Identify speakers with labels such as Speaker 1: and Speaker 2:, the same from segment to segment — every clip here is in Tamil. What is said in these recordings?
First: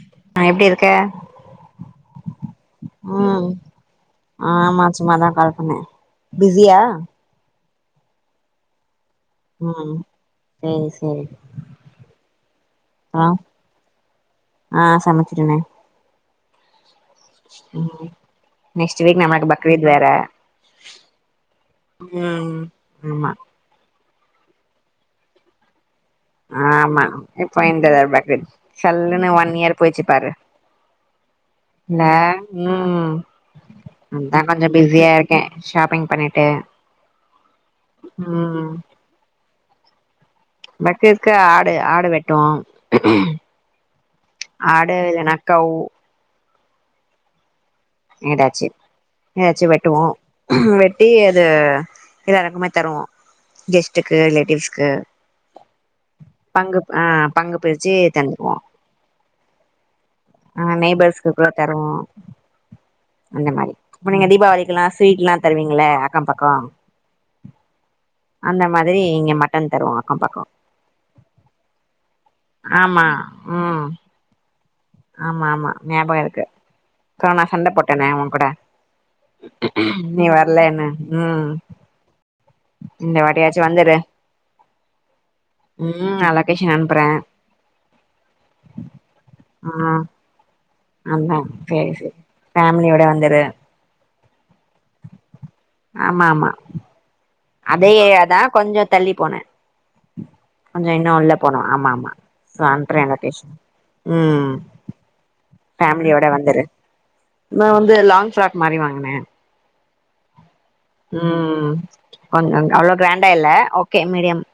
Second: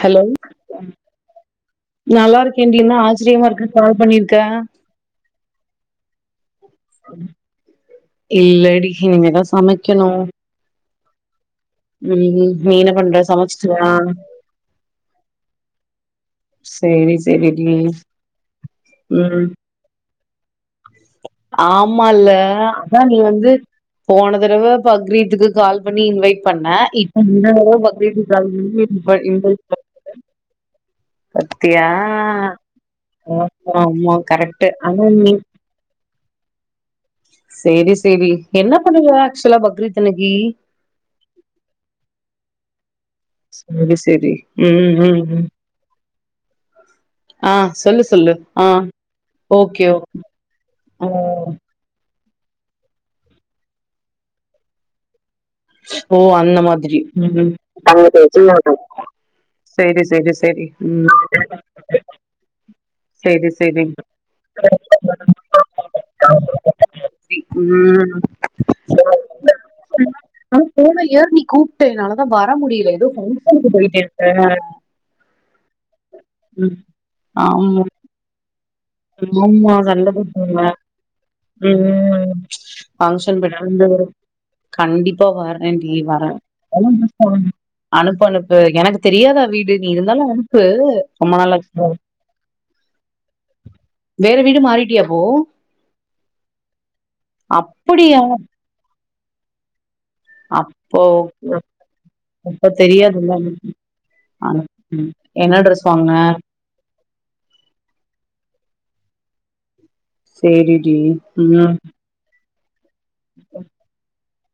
Speaker 1: ஹலோ
Speaker 2: ஆ எப்டிருக்க
Speaker 1: நல்லா இருக்கேன்டி என்ன ஆச்சரியமா
Speaker 2: ம்
Speaker 1: இருக்குன்னு கால் பண்ணிருக்க
Speaker 2: ஆமா சும்மாதா கால் பண்ணே பிஸியா
Speaker 1: இல்லடி இனிமேதா
Speaker 2: ம்
Speaker 1: சமைக்கணு
Speaker 2: செரி செரி
Speaker 1: ம் நீ என்ன பண்ற சமச்சிட்டியா
Speaker 2: ஆ சமச்சிட்டனே
Speaker 1: சேரி செரிடி ம்
Speaker 2: வீட் வேற
Speaker 1: ஆமா இல்ல
Speaker 2: ம்
Speaker 1: அதா நீ
Speaker 2: ஆமா
Speaker 1: வந்து போன தடவ பக்ரீத்துக்கு கால் பண்ணி இன்வைட் பண்ண
Speaker 2: ஆமா
Speaker 1: இப்ப இந்த
Speaker 2: இப்போ
Speaker 1: தடவ பக்ரீத்துக்கு கால் பண்ணி இன்வ இன்வைட் ப
Speaker 2: போயிடுச்சி பாரு நா ம்
Speaker 1: ஆமா ஆமா
Speaker 2: அதா
Speaker 1: கரெக்ட்டு
Speaker 2: கொஞ்சம்
Speaker 1: ஆனா
Speaker 2: பிஸியா இருக்கே ஷாப்பிங் பண்ணிட்டு
Speaker 1: செரி செரி
Speaker 2: ம்
Speaker 1: என்ன பண்ணுவ ஆக்சுவலா பக்ரீத் அன்னைக்கு
Speaker 2: பக்ரீத்துக்கு ஆடு ஆடு வெட்டுவோம்
Speaker 1: செம டேஸ்
Speaker 2: ஆடு இல்லனா கௌவ்
Speaker 1: ஆ சொல்லு சொல்லு
Speaker 2: எதாச்சி
Speaker 1: ஆ
Speaker 2: எதாச்சி
Speaker 1: ஓகே ஓகே
Speaker 2: வெட்டுவோம்
Speaker 1: ஓ
Speaker 2: வெட்டி இது எல்லாருக்குமே தருவோம் கெஸ்ட்டுக்கு ரிலேட்டிவ்ஸ்கு
Speaker 1: ஓ அந்த மாதிரி ம் ம்
Speaker 2: பங்கு பிரிச்சு தந்துருவோ
Speaker 1: [inaudible] செரி செரி செ சேரி
Speaker 2: ஆ நெய்பர்ஸ்க்குகுலா தருவோம்
Speaker 1: சேரி
Speaker 2: அந்த மாரி
Speaker 1: சேரி ம்
Speaker 2: இப்ப நீங்க தீபாவளிக்குலா ஸ்வீட்லா தருவீங்க இல்ல அக்கம் பக்கம் அந்த மாதிரி இங்க மட்டன் தருவோம் அக்கம் பக்கம்
Speaker 1: ஆனா போன இயர் நீ கூப்ட்ட என்னால தா வர முடியில
Speaker 2: ஆமா
Speaker 1: எதோ பங்ஷனுக்கு
Speaker 2: ம்
Speaker 1: போயிட்டே ஆ
Speaker 2: ஆமா ஆமா ஞாபகம் இருக்கு கொர நா சண்ட
Speaker 1: ஆமா
Speaker 2: போட்டனே ஓன் கூட
Speaker 1: ஆமா சண்ட
Speaker 2: நீ
Speaker 1: போட்டே இல்ல
Speaker 2: வரலன்னு
Speaker 1: ம் ம்
Speaker 2: இந்த
Speaker 1: பங்க்ஷன்
Speaker 2: வாட்டியாச்சு
Speaker 1: போய்ட்டாலு இங்க
Speaker 2: வந்துரு
Speaker 1: வரும் கண்டிப்பா வரன் டி
Speaker 2: ம் நா
Speaker 1: வரன்
Speaker 2: லொகேஷன்
Speaker 1: [inaudible]
Speaker 2: அனுப்புறே
Speaker 1: அனுப்பு அனுப்பு எனக்கு தெரியாதா வீடு நீ
Speaker 2: ம்
Speaker 1: இருந்தாலும் அனுப்பு ரொம்ப
Speaker 2: அதா
Speaker 1: நாளா ஆச்சில்ல
Speaker 2: சேரி சேரி ஃபேமிலியோட வந்துரு
Speaker 1: வேற வீடு மாறிட்டியா இப்போ
Speaker 2: ஆமா ஆமா அதே ஏரியாதா கொஞ்சம் தள்ளி போன கொஞ்சம்
Speaker 1: அப்போ
Speaker 2: இன்னும் உள்ள போனும் ஆமா ஆமா தோ
Speaker 1: அப்ப
Speaker 2: அனுப்பறன்
Speaker 1: தெரியாதுல்ல
Speaker 2: லொக்கேஷன் ம்
Speaker 1: ஆ ம் என்ன ட்ரெஸ் வாங்குன
Speaker 2: ஃபேமிலியோட வந்துரு நா வந்து லாங் ஃராக் மாதிரி வாங்கினேன்
Speaker 1: சேரிடி
Speaker 2: ம் ஒ அங்கங்க அவ்ளோ கிராண்டா இல்ல ஓகே மீடியம்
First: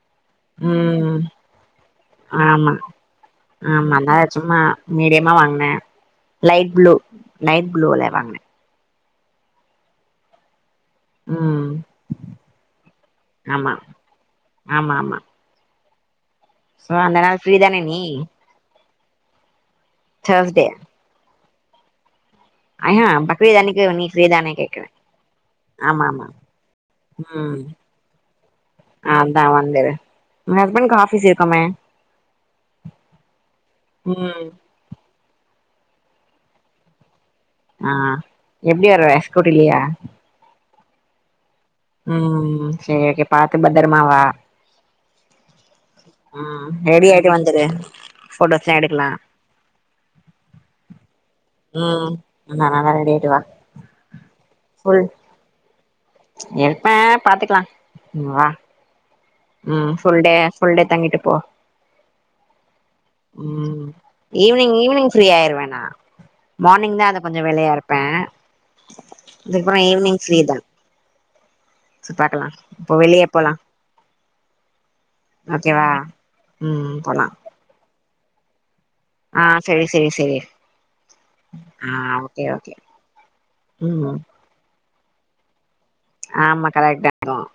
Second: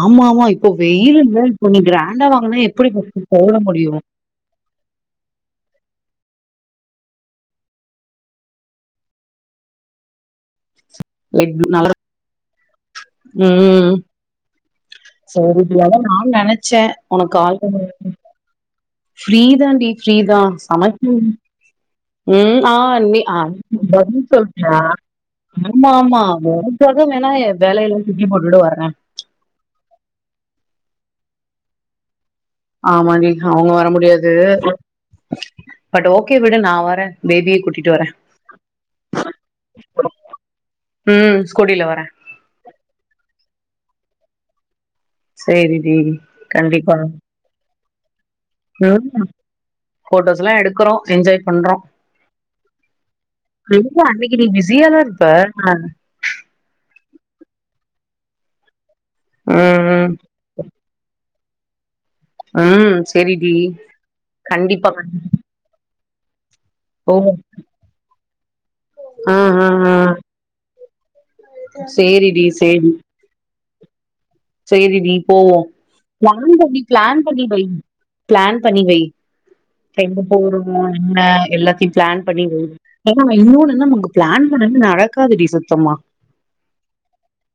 Speaker 1: ஆமா ஆமா இப்போ வெயில்
Speaker 2: ம்
Speaker 1: இல்ல இப்ப நீ கிராண்டா வாங்கினா
Speaker 2: ஆமா
Speaker 1: எப்படி ஃபர்ஸ்ட் போட
Speaker 2: ஆமா
Speaker 1: முடியும்
Speaker 2: அதா சும்மா மீடியமா வாங்கினேன் லைட் ப்ளூ லைட் ப்ளூல வாங்கினேன்
Speaker 1: லைட்
Speaker 2: ம்
Speaker 1: ப்ளு நல்லா
Speaker 2: ஆமா
Speaker 1: ம்
Speaker 2: ஆமா ஆமா
Speaker 1: சேரி பிரியா அதான் நானும்
Speaker 2: சோ
Speaker 1: நெனச்சேன்
Speaker 2: அந்த
Speaker 1: உனக்கு
Speaker 2: நாள் ஃப்ரீ
Speaker 1: கால்
Speaker 2: தானே
Speaker 1: பண்ணனு
Speaker 2: நீ
Speaker 1: ஃப்ரீ தாண்டி ஃப்ரீதான்
Speaker 2: தேர்ஸ்டே
Speaker 1: சமைக்கனும் ம் ஆஹ்
Speaker 2: ஆஹா
Speaker 1: நீ
Speaker 2: பக்ரீத் அன்னைக்கு நீ ஃப்ரீ
Speaker 1: பதில்
Speaker 2: தானே
Speaker 1: சொல்றியா
Speaker 2: கேக்குறே
Speaker 1: ஆமா ஆமா உனக்காக வேணா வேலைய எல்லாம் தூக்கி போட்டுட்டு வர்ரேன்
Speaker 2: அதான் வந்துரு உன் ஹஸ்பண்ட்க்கு ஆஃபீஸ் இருக்குமே
Speaker 1: ஆமா டி அவங்க வர முடியாது
Speaker 2: ம்
Speaker 1: பட் ஓகே விடு நா வரேன் பேபிய
Speaker 2: ஆ
Speaker 1: கூட்டிட்டு வரே
Speaker 2: எப்டி வருவ ஸ்கூட்டிலயா
Speaker 1: ம் ஸ்கூட்டில வரேன்
Speaker 2: ம் சேரி பாத்து பத்திரமாவா
Speaker 1: சேரி டி
Speaker 2: ம்
Speaker 1: கண்டிப்பா
Speaker 2: ரெடி ஆயிட்டு வந்துரு போட்டோஸ்லா எடுக்கலா
Speaker 1: ம் போட்டோஸ்லாம் எடுக்குறோம் என்ஜாய் பண்றோம்
Speaker 2: ம் நா நல்லா ரெடி ஆயிட்டு வா
Speaker 1: எங்க அன்னைக்கு நீ பிஸியாதான் இருப்ப
Speaker 2: இருப்பேன் பாத்துக்கலாம் நீ வா ம் ஃபுல் டே ஃபுல் டே தங்கிட்டு போ
Speaker 1: ம் சேரிடி
Speaker 2: ம் ஈவினிங்
Speaker 1: கண்டிப்பா
Speaker 2: ஈவினிங் ஃப்ரீ ஆயிருவேன் நா மார்னிங் தா அத
Speaker 1: போவோ
Speaker 2: கொஞ்சோ வேலையா இருப்பேன்
Speaker 1: ஆ ஆ
Speaker 2: அதுக்கப்றோ
Speaker 1: ஆ
Speaker 2: ஈவினிங் ஃப்ரீ தான் சரி
Speaker 1: சேரிடி
Speaker 2: பாக்கலா
Speaker 1: சேரி
Speaker 2: இப்போ வெளிய போலாம்
Speaker 1: சேரிடி போவோம் பிளான் பண்ணி
Speaker 2: ம்
Speaker 1: பிளான்
Speaker 2: போலா
Speaker 1: பண்ணி வை பிளான் பண்ணி வை
Speaker 2: ஆ செரி செரி
Speaker 1: எங்க
Speaker 2: செரி
Speaker 1: போறோ என்ன எல்லாத்தையு
Speaker 2: ஆ
Speaker 1: பிளான்
Speaker 2: ஓகே
Speaker 1: பண்ணி வை
Speaker 2: ஓகே
Speaker 1: ஆனா இன்னொன்னு நமக்கு
Speaker 2: ம்
Speaker 1: பிளான் பண்ணது நடக்காது டி சுத்தமா
Speaker 2: ஆமா கரெக்ட்டு தா அதும்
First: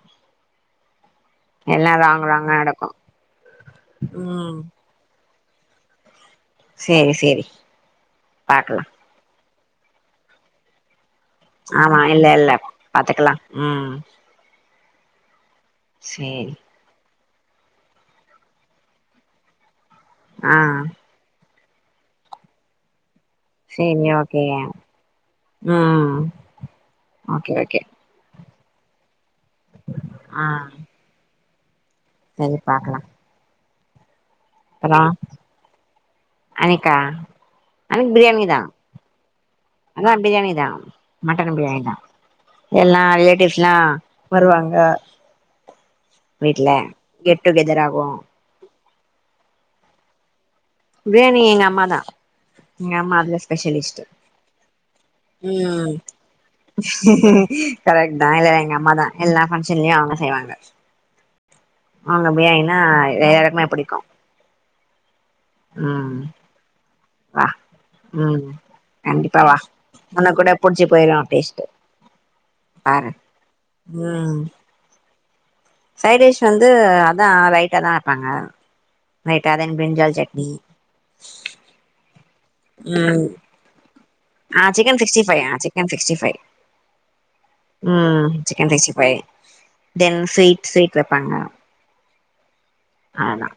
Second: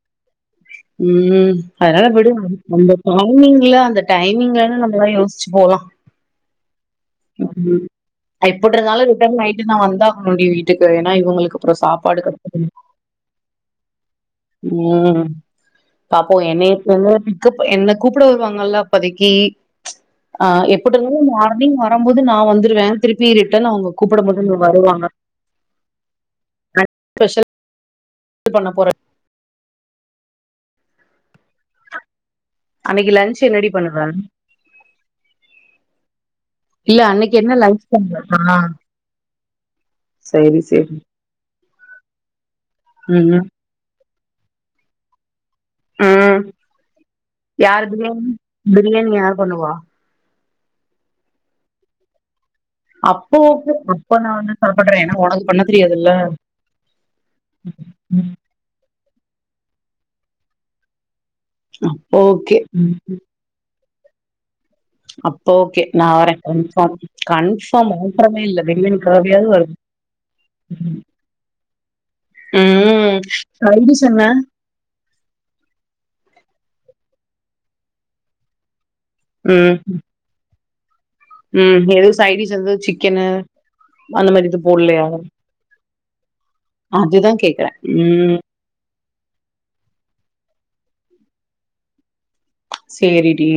Speaker 1: ம் அதனால
Speaker 2: ராங்
Speaker 1: விடு
Speaker 2: ராங்கா நடக்கு
Speaker 1: நம்ம டைமிங்ல அந்த
Speaker 2: ம்
Speaker 1: டைமிங்ல நம் ம யோசிச்சி போலா
Speaker 2: சேரி சேரி பாக்கலா
Speaker 1: எப்ட்ருந்தாலு ரிட்டன் நைட் நா வந்தாகனோ டி வீட்டுக்கு ஏன்னா இவங்களு
Speaker 2: ஆமா இல்ல இல்ல பாத்துக்கலா ம்
Speaker 1: ம் பாப்போ
Speaker 2: சேரி
Speaker 1: ஏற்கனவே என்ன கூப்ட வருவாங்கல்ல அப்பதிக்கி அ
Speaker 2: ஆ
Speaker 1: எப்புட் இருந் மார்னிங் வரும்போது நா வந்துருவேன் திருப்பி ரிட்டர்ன் அவுங்க
Speaker 2: சேரி
Speaker 1: கூப்பட
Speaker 2: ஓகே
Speaker 1: மட்டும் இங்க வருவாங்க [inaudible]
Speaker 2: ம்
Speaker 1: ஸ்பெஷல்
Speaker 2: ஓகே ஓகே
Speaker 1: த்து பண்ண போற
Speaker 2: அ
Speaker 1: அன்னிக்கி லஞ்சு என்ன டி பண்ணுவ
Speaker 2: அப்பறோ அன்னிக்கா
Speaker 1: இல்ல அன்னைக்கு என்ன லன்ச்
Speaker 2: அன்னிக்கி
Speaker 1: பண்ற
Speaker 2: பிரியாணி
Speaker 1: ஆ
Speaker 2: தா அதா பிரியாணி
Speaker 1: சேரி
Speaker 2: தான்
Speaker 1: சேரி
Speaker 2: மட்டன் பிரியாணி தா எல்லா
Speaker 1: ம்
Speaker 2: ரிலேட்டிவ்ஸ்ல்லா வருவாங்க
Speaker 1: ம்
Speaker 2: வீட்ல கெட் டுகெதர் ஆகு
Speaker 1: யார்குன்னா பிரியாணி யார் பண்ணுவா
Speaker 2: பிரியாணி எங்க அம்மா தா எங்க அம்மா
Speaker 1: அப்போ
Speaker 2: அதுல
Speaker 1: ஓகே
Speaker 2: ஸ்பெஷலிஸ்ட்
Speaker 1: அப்ப நா சாப்புடுறேன் ஏன்னா ஒனக்கு பண்ண
Speaker 2: ம்
Speaker 1: தெரியாதுல்ல
Speaker 2: கரெக்ட் தா
Speaker 1: ம்.
Speaker 2: இல்ல எங்க அம்மா தா எல்லா ஃபங்க்ஷன்லயு அவுங்க செய்வாங்க
Speaker 1: அப்போ
Speaker 2: அவுங்க
Speaker 1: ஓகே
Speaker 2: பிரியாணின்னா
Speaker 1: ம்.
Speaker 2: எல்லாருக்குமே புடிக்கும்
Speaker 1: அப்போ ஓகே நா வர கன்ஃபாம்
Speaker 2: வா
Speaker 1: கன்ஃபாம் மாற்றமே இல்ல பிரியாணிக்காகயாது வருவ்
Speaker 2: ஒனக் கூட புடுச்சு போயிரு டேஸ்ட்டு பாரு
Speaker 1: ம்ம் சைடிஷ் என்ன
Speaker 2: சைடிஷ் வந்து அதா ரைட்டா தா வெப்பாங்க ரைட்டா தென்
Speaker 1: ம்
Speaker 2: பிரிஞ்சால் சட்னி
Speaker 1: ம் எதுவு சைடிஷ் எதுவு
Speaker 2: ம்
Speaker 1: சிக்கனு அந்த மாரி எது
Speaker 2: ஆ சிக்கன்
Speaker 1: போல்லையா
Speaker 2: சிக்ஸ்டி ஃபைவ் ஆ சிக்கன் சிக்ஸ்டி ஃபைவ்
Speaker 1: அதுதா கேக்குற ம்
Speaker 2: சிக்கன் ரைஸு போயே தென் ஸ்வீட்ஸ் ஸ்வீட் வெப்பாங்க
Speaker 1: சேரி டி
Speaker 2: அவ்ளதா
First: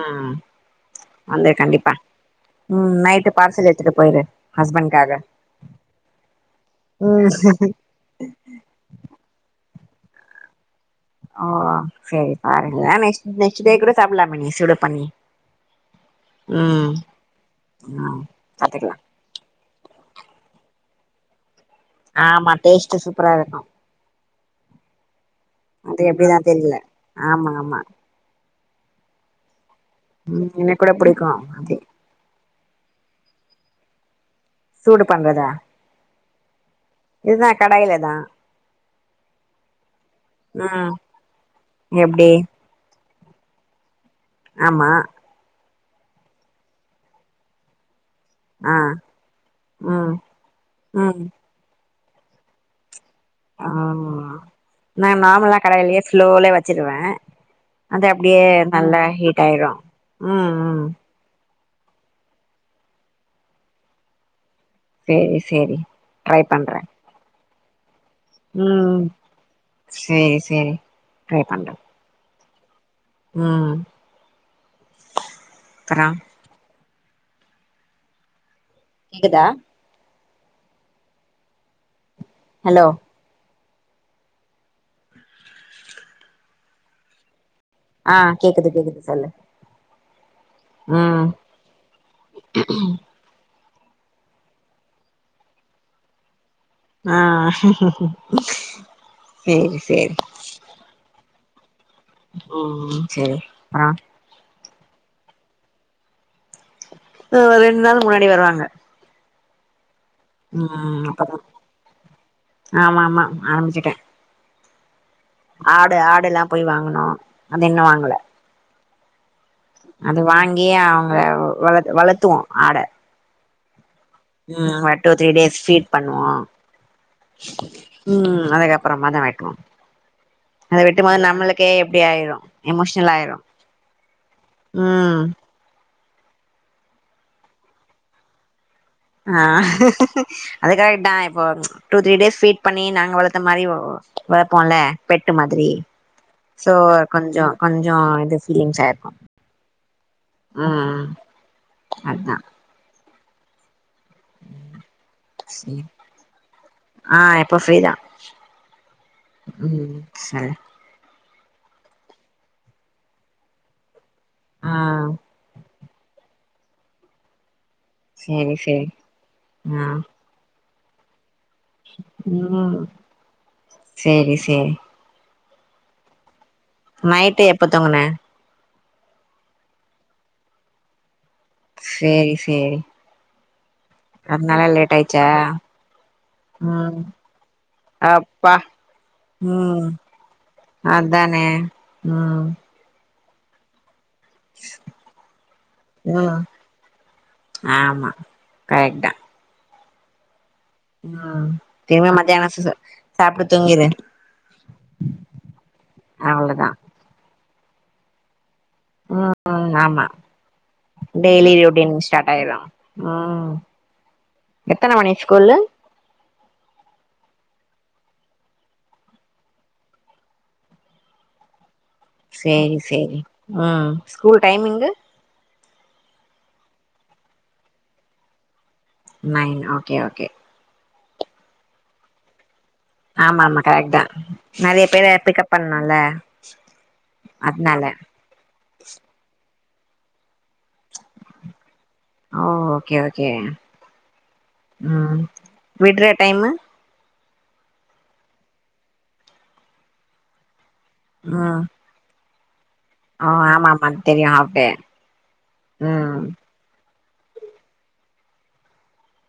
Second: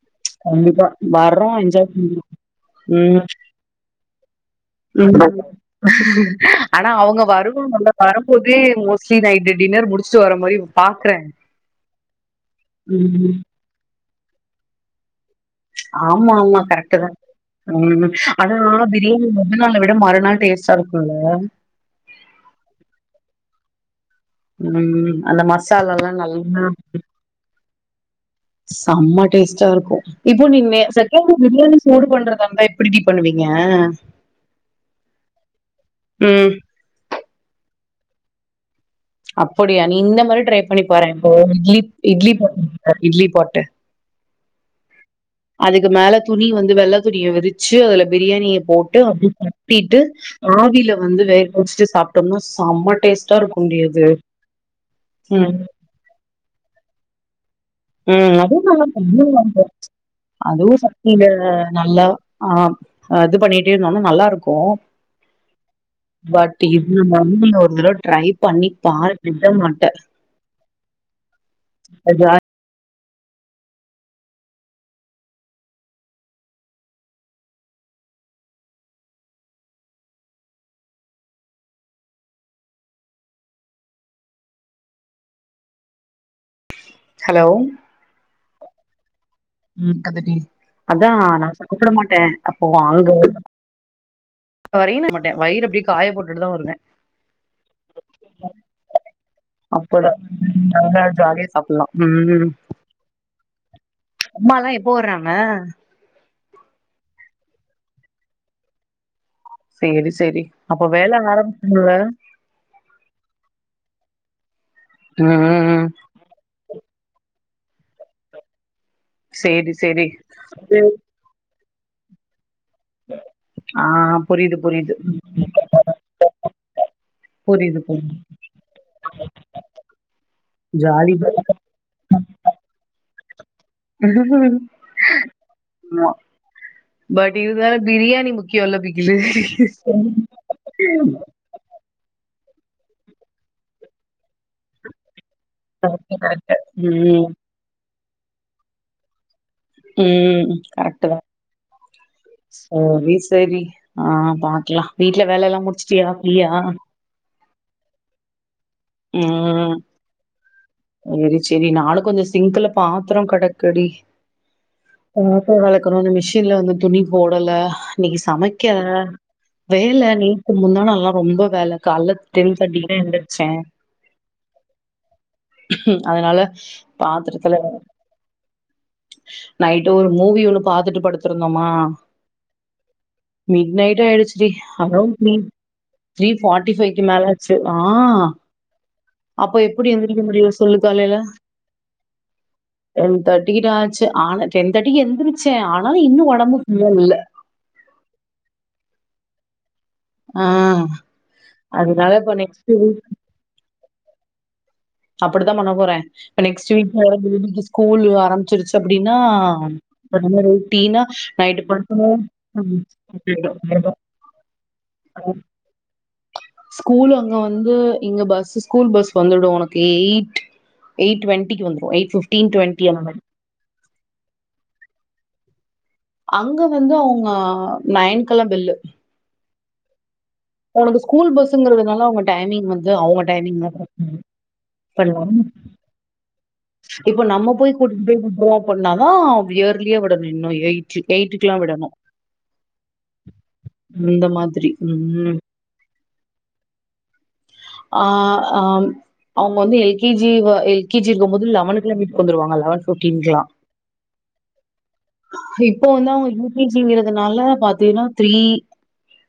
Speaker 2: ம்
Speaker 1: கண்டிப்பா வர்றோ
Speaker 2: வந்துரு
Speaker 1: என்ஜாய்
Speaker 2: கண்டிப்பா
Speaker 1: பண்றோ ம்
Speaker 2: நைட்டு பார்சல் எடுத்துட்டு போயிரு ஹஸ்பண்ட்காக
Speaker 1: [inaudible] ஆனா அவுங்க
Speaker 2: ம்
Speaker 1: வருவாங்கல்ல வரம்போதே மோஸ்ட்லி நைட்டு டின்னர் முடுச்சுட்டு வர மாரி பாக்ற
Speaker 2: ஆ சேரி பாருங்க நெக்ஸ் நெக்ஸ்ட்டே கூட சாப்புல்லாமா நீ சூடு பண்ணி
Speaker 1: ஆமா ஆமா
Speaker 2: ம்
Speaker 1: கரெக்ட்டு தா
Speaker 2: ஆ
Speaker 1: ம் ஆனா
Speaker 2: பாத்துக்கலா
Speaker 1: பிரியாணில முன்னாள்ள விட மறுநாள் டேஸ்ட்டா இருக்குல்ல
Speaker 2: ஆமா டேஸ்ட்டு சூப்பரா இருக்கு
Speaker 1: ம் அந்த
Speaker 2: அது
Speaker 1: மசாலால்லா
Speaker 2: எப்டிதா
Speaker 1: நல்லா
Speaker 2: தெரியல ஆமா ஆமா
Speaker 1: செம்ம டேஸ்ட்டா இருக்கு இப்போ
Speaker 2: ம்
Speaker 1: நீ
Speaker 2: எனக்கு
Speaker 1: மே
Speaker 2: கூட புடிக்கு
Speaker 1: செகண்டு
Speaker 2: அப்டி
Speaker 1: பிரியாணி சூடு பண்றதா இருந்தா எப் எப்டி டி பண்ணுவீங்க
Speaker 2: சூடு பண்றதா
Speaker 1: ம்.
Speaker 2: இதுதா கடாயில தா
Speaker 1: அப்டியா நீ இந்த மாரி ட்ரை பண்ணி
Speaker 2: ம்
Speaker 1: பாரே இப்போ இட்லிப்
Speaker 2: எப்டி
Speaker 1: இட்லி பாட் இருக்குல்ல இட்லி பாட்டு
Speaker 2: ஆமா
Speaker 1: அதுக்கு மேல துணி வந்து வெள்ள துணிய விருச்சு அதுலப் பிரியாணிய
Speaker 2: ஆ
Speaker 1: போட்டு அப்டி கட்டிட்டு
Speaker 2: ம்
Speaker 1: ஆவில வந்து
Speaker 2: ம்
Speaker 1: வேக முடுச்சுட்டு சாப்டோம்னா செம்ம டேஸ்
Speaker 2: ஆமா நா
Speaker 1: ம்.
Speaker 2: நாமல்லா கடையிலயே ஃப்லோலயே வெச்சுருவ அது
Speaker 1: ம்.
Speaker 2: அப்டியே
Speaker 1: அதுவும்
Speaker 2: நல்லா ஹீட் ஆயிரு ம் ம்
Speaker 1: நீங்க நல்லா ஆம் அது பண்ணிட்டே இருந்தோனா நல்லா இருக்கு
Speaker 2: சேரி சேரி ட்ரை
Speaker 1: பட்
Speaker 2: பண்றே
Speaker 1: இது [inaudible] ஒரு தடவ ட்ரைப் பண்ணி
Speaker 2: ம்
Speaker 1: பாரு விட மாட்ட
Speaker 2: சேரி சேரி ட்ரை பண்றே
Speaker 1: என்ஜாய்
Speaker 2: ம் இக்கரா கேக்குதா ஹலோ
Speaker 1: ஹலோ
Speaker 2: ஆ கேக்குது கேக்குது சொல்லு
Speaker 1: ம் அந்த டேஸ்ட் அதா
Speaker 2: ம்
Speaker 1: நா சாப்புட மாட்ட அப்போ வாங்கு வரின மாட்ட வயிற அப்டியே காய போட்டுட்டுதா வருவ
Speaker 2: ஆ சேரி சேரி
Speaker 1: அப்பதா ஜாலியா சாப்புல்லா ம்
Speaker 2: ம் சேரி அப்றோ
Speaker 1: அம்மாலா எப்போ வர்றாங்க
Speaker 2: அ ஒரு ரெண் நாள் முன்னாடி வருவாங்க
Speaker 1: சேரி சேரி அப்ப
Speaker 2: ம்
Speaker 1: வேல
Speaker 2: அப்பதா
Speaker 1: ஆரம்பிச்சுங்களா
Speaker 2: ஆமா ஆமா ஆரம்பிச்சுட்ட
Speaker 1: ம் ம்
Speaker 2: ஆடு ஆடு எல்லாம் போய் வாங்கனு அது இன்னு வாங்கல
Speaker 1: சேரி சேரி
Speaker 2: அது வாங்கியே அவங்க வளத்து வளத்துவோ ஆட
Speaker 1: ஆம்
Speaker 2: ம் ஒரு டூ த்ரீ டேஸ் ஃபீட் பண்ணுவோ
Speaker 1: புரியுது புரியுது
Speaker 2: ம் அதுக்கப்பறமாதா வெட்டுவோ அத வெட்டும் போது
Speaker 1: ஜாலிதா
Speaker 2: நம்மளுக் கே எப்டி ஆயிரு எமோஷனல் ஆயிரு ம்
Speaker 1: மா பட் இது வேற பிரியாணி மு க்ய இல்ல பிகிலு
Speaker 2: ஆ அது கரெக்டா இப்போ டூ த்ரீ டேஸ் ஃபீட் பண்ணி நாங்க வளத்த மாரி வளப்போல பெட்டு மாதிரி
Speaker 1: கரெக்ட் கரெக்ட்
Speaker 2: சோ
Speaker 1: ம்
Speaker 2: கொஞ்ச கொஞ்ச இது ஃபீலிங்ஸா இருக்கு
Speaker 1: ம் கரெக்ட்டுதா
Speaker 2: அதா
Speaker 1: செரி செரி ஆ பாக்கலா வீட்ல வேல எல்லா
Speaker 2: சேரி
Speaker 1: முடிச்சுட்டியா ஃப்ரியா
Speaker 2: ஆ எப்ப ஃப்ரீதா ம் சரி
Speaker 1: செரி செரி நானு கொஞ்ச சிங்க்குல பாத்திர கெடக்குடி
Speaker 2: ஆ
Speaker 1: பாத்தர வெளக்கணு இன்ன மிஷின்ல வந்து துணி போடல இன்னைக்கு
Speaker 2: சேரி
Speaker 1: சமைக்க
Speaker 2: சேரி ஆ
Speaker 1: வேல நேத்து முந்தானாள்லா ரொம்ப வேல காலல டென்
Speaker 2: ம்
Speaker 1: தேட்டிக்குதா எந்திருச்ச
Speaker 2: சேரி சேரி
Speaker 1: அதனால
Speaker 2: நைட்டு
Speaker 1: பாத்தரத்துல
Speaker 2: எப்ப தூங்குன
Speaker 1: நைட்டு ஒரு மூவி ஒண்ணு பாத்துட்டு படுத் துருந்தோமா
Speaker 2: சேரி சேரி
Speaker 1: மிட் நைட் ஆயிடுச்சுடி
Speaker 2: அதனால லேட்
Speaker 1: அரவுன்ட்
Speaker 2: ஆயிச்சா
Speaker 1: த்ரீ த்ரீ ஃபாட்டி
Speaker 2: ம்
Speaker 1: ஃபைவ்க்கு மேல ஆச்சு ஆ
Speaker 2: அப்பா
Speaker 1: அப்ப
Speaker 2: ம்
Speaker 1: எப்புடி எந் திரிக்க முடியு சொல்லு காலைல
Speaker 2: அதானே ம்
Speaker 1: டென் தேட்டி கிட்ட ஆச்சு ஆனா டென் தேட்டிக்கு எந்திருச்சே ஆனாலு இன்னு
Speaker 2: ம்
Speaker 1: ஒடம்பு ஒன்னு முல்ல
Speaker 2: ஆமா கரெக்ட் தா
Speaker 1: ஆ
Speaker 2: அ திரும
Speaker 1: அதனால இப்ப
Speaker 2: மத்தியான
Speaker 1: நெக்ஸ்ட்
Speaker 2: ச
Speaker 1: வீக்
Speaker 2: சாப்ட்டு தூங்கிரு
Speaker 1: அப்படிதா பண்ண போறே இப்ப
Speaker 2: அவ்ளோதா
Speaker 1: நெக்ஸ்ட் வீக்கு இவுங்ளுக்கு ஸ்கூல் ஆரம்பிச்சிருச்சு அப்டின்னா
Speaker 2: ம் ஆமா
Speaker 1: இப்ப நம்ம ரொட்டினா
Speaker 2: டெய்லி
Speaker 1: நைட்
Speaker 2: ரொட்டீன்
Speaker 1: படுக்கனு
Speaker 2: ஸ்டார்ட் ஆயிரு
Speaker 1: ஓகேதா
Speaker 2: ம்
Speaker 1: வேறெதா
Speaker 2: எத்தன மணி ஸ்கூலு
Speaker 1: ஸ்கூலு அங்க வந்து இங்க பஸ் ஸ்கூல் பஸ் வந்துடு உனக்கு எயிட் எய்ட் டுவெண்டிக்கி வந்துரு எயிட் ஃபிஃப்டீன் டுவெண்டி அந்த மாரி
Speaker 2: ஆ ஸ்கூல் டைமிங்கு
Speaker 1: அங்க வந்து அவுங்க நெயன்கெல்லா பெல்லு
Speaker 2: நெயன் ஓகே ஒகே
Speaker 1: உனக்கு ஸ்கூல் பஸ்ஸுங்கறதுனால அவுங்க டைமிங் வந்து அவங்க
Speaker 2: ஆமாமா
Speaker 1: டைமிங் தான்
Speaker 2: கரெக்ட்தா நெறையா பேர
Speaker 1: பண்ணலாம்.
Speaker 2: பிக்கப் பண்ணுல்ல
Speaker 1: இப்ப நம்ம போய்
Speaker 2: அதனால
Speaker 1: கூட்டு போய் கூட்டு வருவோ அப்பண்ணாதா இயர்லியா விடணு இன்னு எயிட் எய்ட்டுக்லா விடணு
Speaker 2: ஆ ஓகே ஓகே
Speaker 1: இந்த மாதிரி.
Speaker 2: ம் விடற டைமு
Speaker 1: ஆ ஆ அவுங்க வந்து எல் கே ஜி வ எல் கே ஜி ங்கம் போது
Speaker 2: ம்
Speaker 1: லெவனுக்லா வீட்டுக்கு வந்ருவாங்க லெவன்
Speaker 2: ஓ
Speaker 1: ஃபிஃப்டீன்கெலா
Speaker 2: ஆமா ஆமா தெரியு ஹாஃப் டே
Speaker 1: இப்ப வந்து
Speaker 2: ம்
Speaker 1: அவுங்க யூ கே ஜி ங்கறதுனால பாத்தினா த்ரீ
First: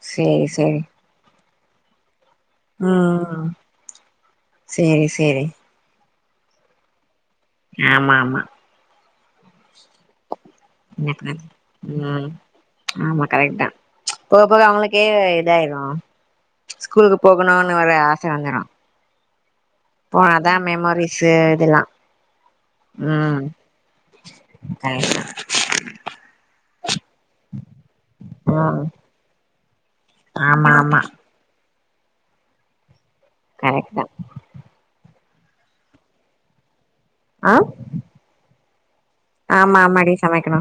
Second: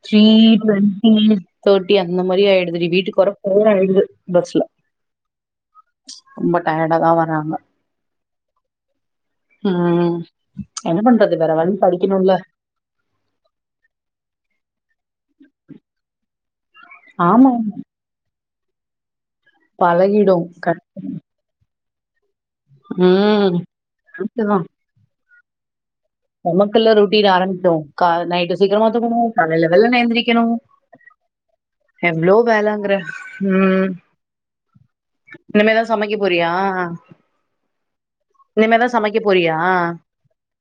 Speaker 1: த்ரீ
Speaker 2: சேரி
Speaker 1: ட்வெ
Speaker 2: சேரி
Speaker 1: உம் தேட்டி அந்த மாரி ஆயிடுதுடி வீட்டுக்கு வர
Speaker 2: ம்
Speaker 1: ஃபோர் ஆயிடுது பஸ்ல
Speaker 2: சேரி சேரி
Speaker 1: ரொம்ப டயர்டா தா வர்ராங்க
Speaker 2: ஆமா ஆமா
Speaker 1: உம் என்ன பண்றது
Speaker 2: எனக்குனது
Speaker 1: வேற வழி
Speaker 2: ம்
Speaker 1: படிக்கணுல்ல
Speaker 2: ஆமா கரெக்ட் தா போக போக அவுங்களுக்கே இதாயிடும் ஸ்கூலுக்கு
Speaker 1: ஆமா, ஆமா.
Speaker 2: போகணும்னு ஒரு ஆச வந்துரும்
Speaker 1: பழகிடும்.
Speaker 2: போனாதா
Speaker 1: கரெக்ட்.
Speaker 2: மெமோரிஸ் இதெல்லா
Speaker 1: உ வித்துரூ
Speaker 2: தாங்ஸ்னா
Speaker 1: நமக்குல்லா ரொட்டீன் ஆரம்பிக்கும் கா நைட்டு
Speaker 2: தா ம்
Speaker 1: சீக்ரமா தூங்கணு காலைல வெல்லனா எந்திரிக்கணு
Speaker 2: ஆ
Speaker 1: எவ்ளோ வேலங்ற உம்
Speaker 2: கரெக்ட் தா
Speaker 1: இனிமேதா சமைக்க போறியா
Speaker 2: ஆ
Speaker 1: இனிமே தான் சமைக்க போறியா?
Speaker 2: ஆமா ஆமாடி சமைக்கணு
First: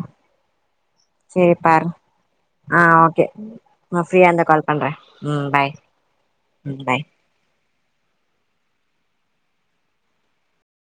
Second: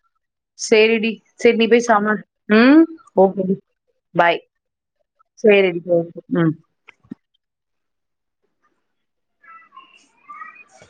Speaker 1: சரிடி.
Speaker 2: சேரி
Speaker 1: சரி நீ போய்
Speaker 2: பாரு
Speaker 1: சம ம்.
Speaker 2: ஆ ஓகே
Speaker 1: ஓகேடி.
Speaker 2: நா ஃப்ரீயா
Speaker 1: பாய்.
Speaker 2: இருந்தா கால் பண்றே உம் பாய்
Speaker 1: சரிடி. ஓகே. ம்.
Speaker 2: உம் பாய்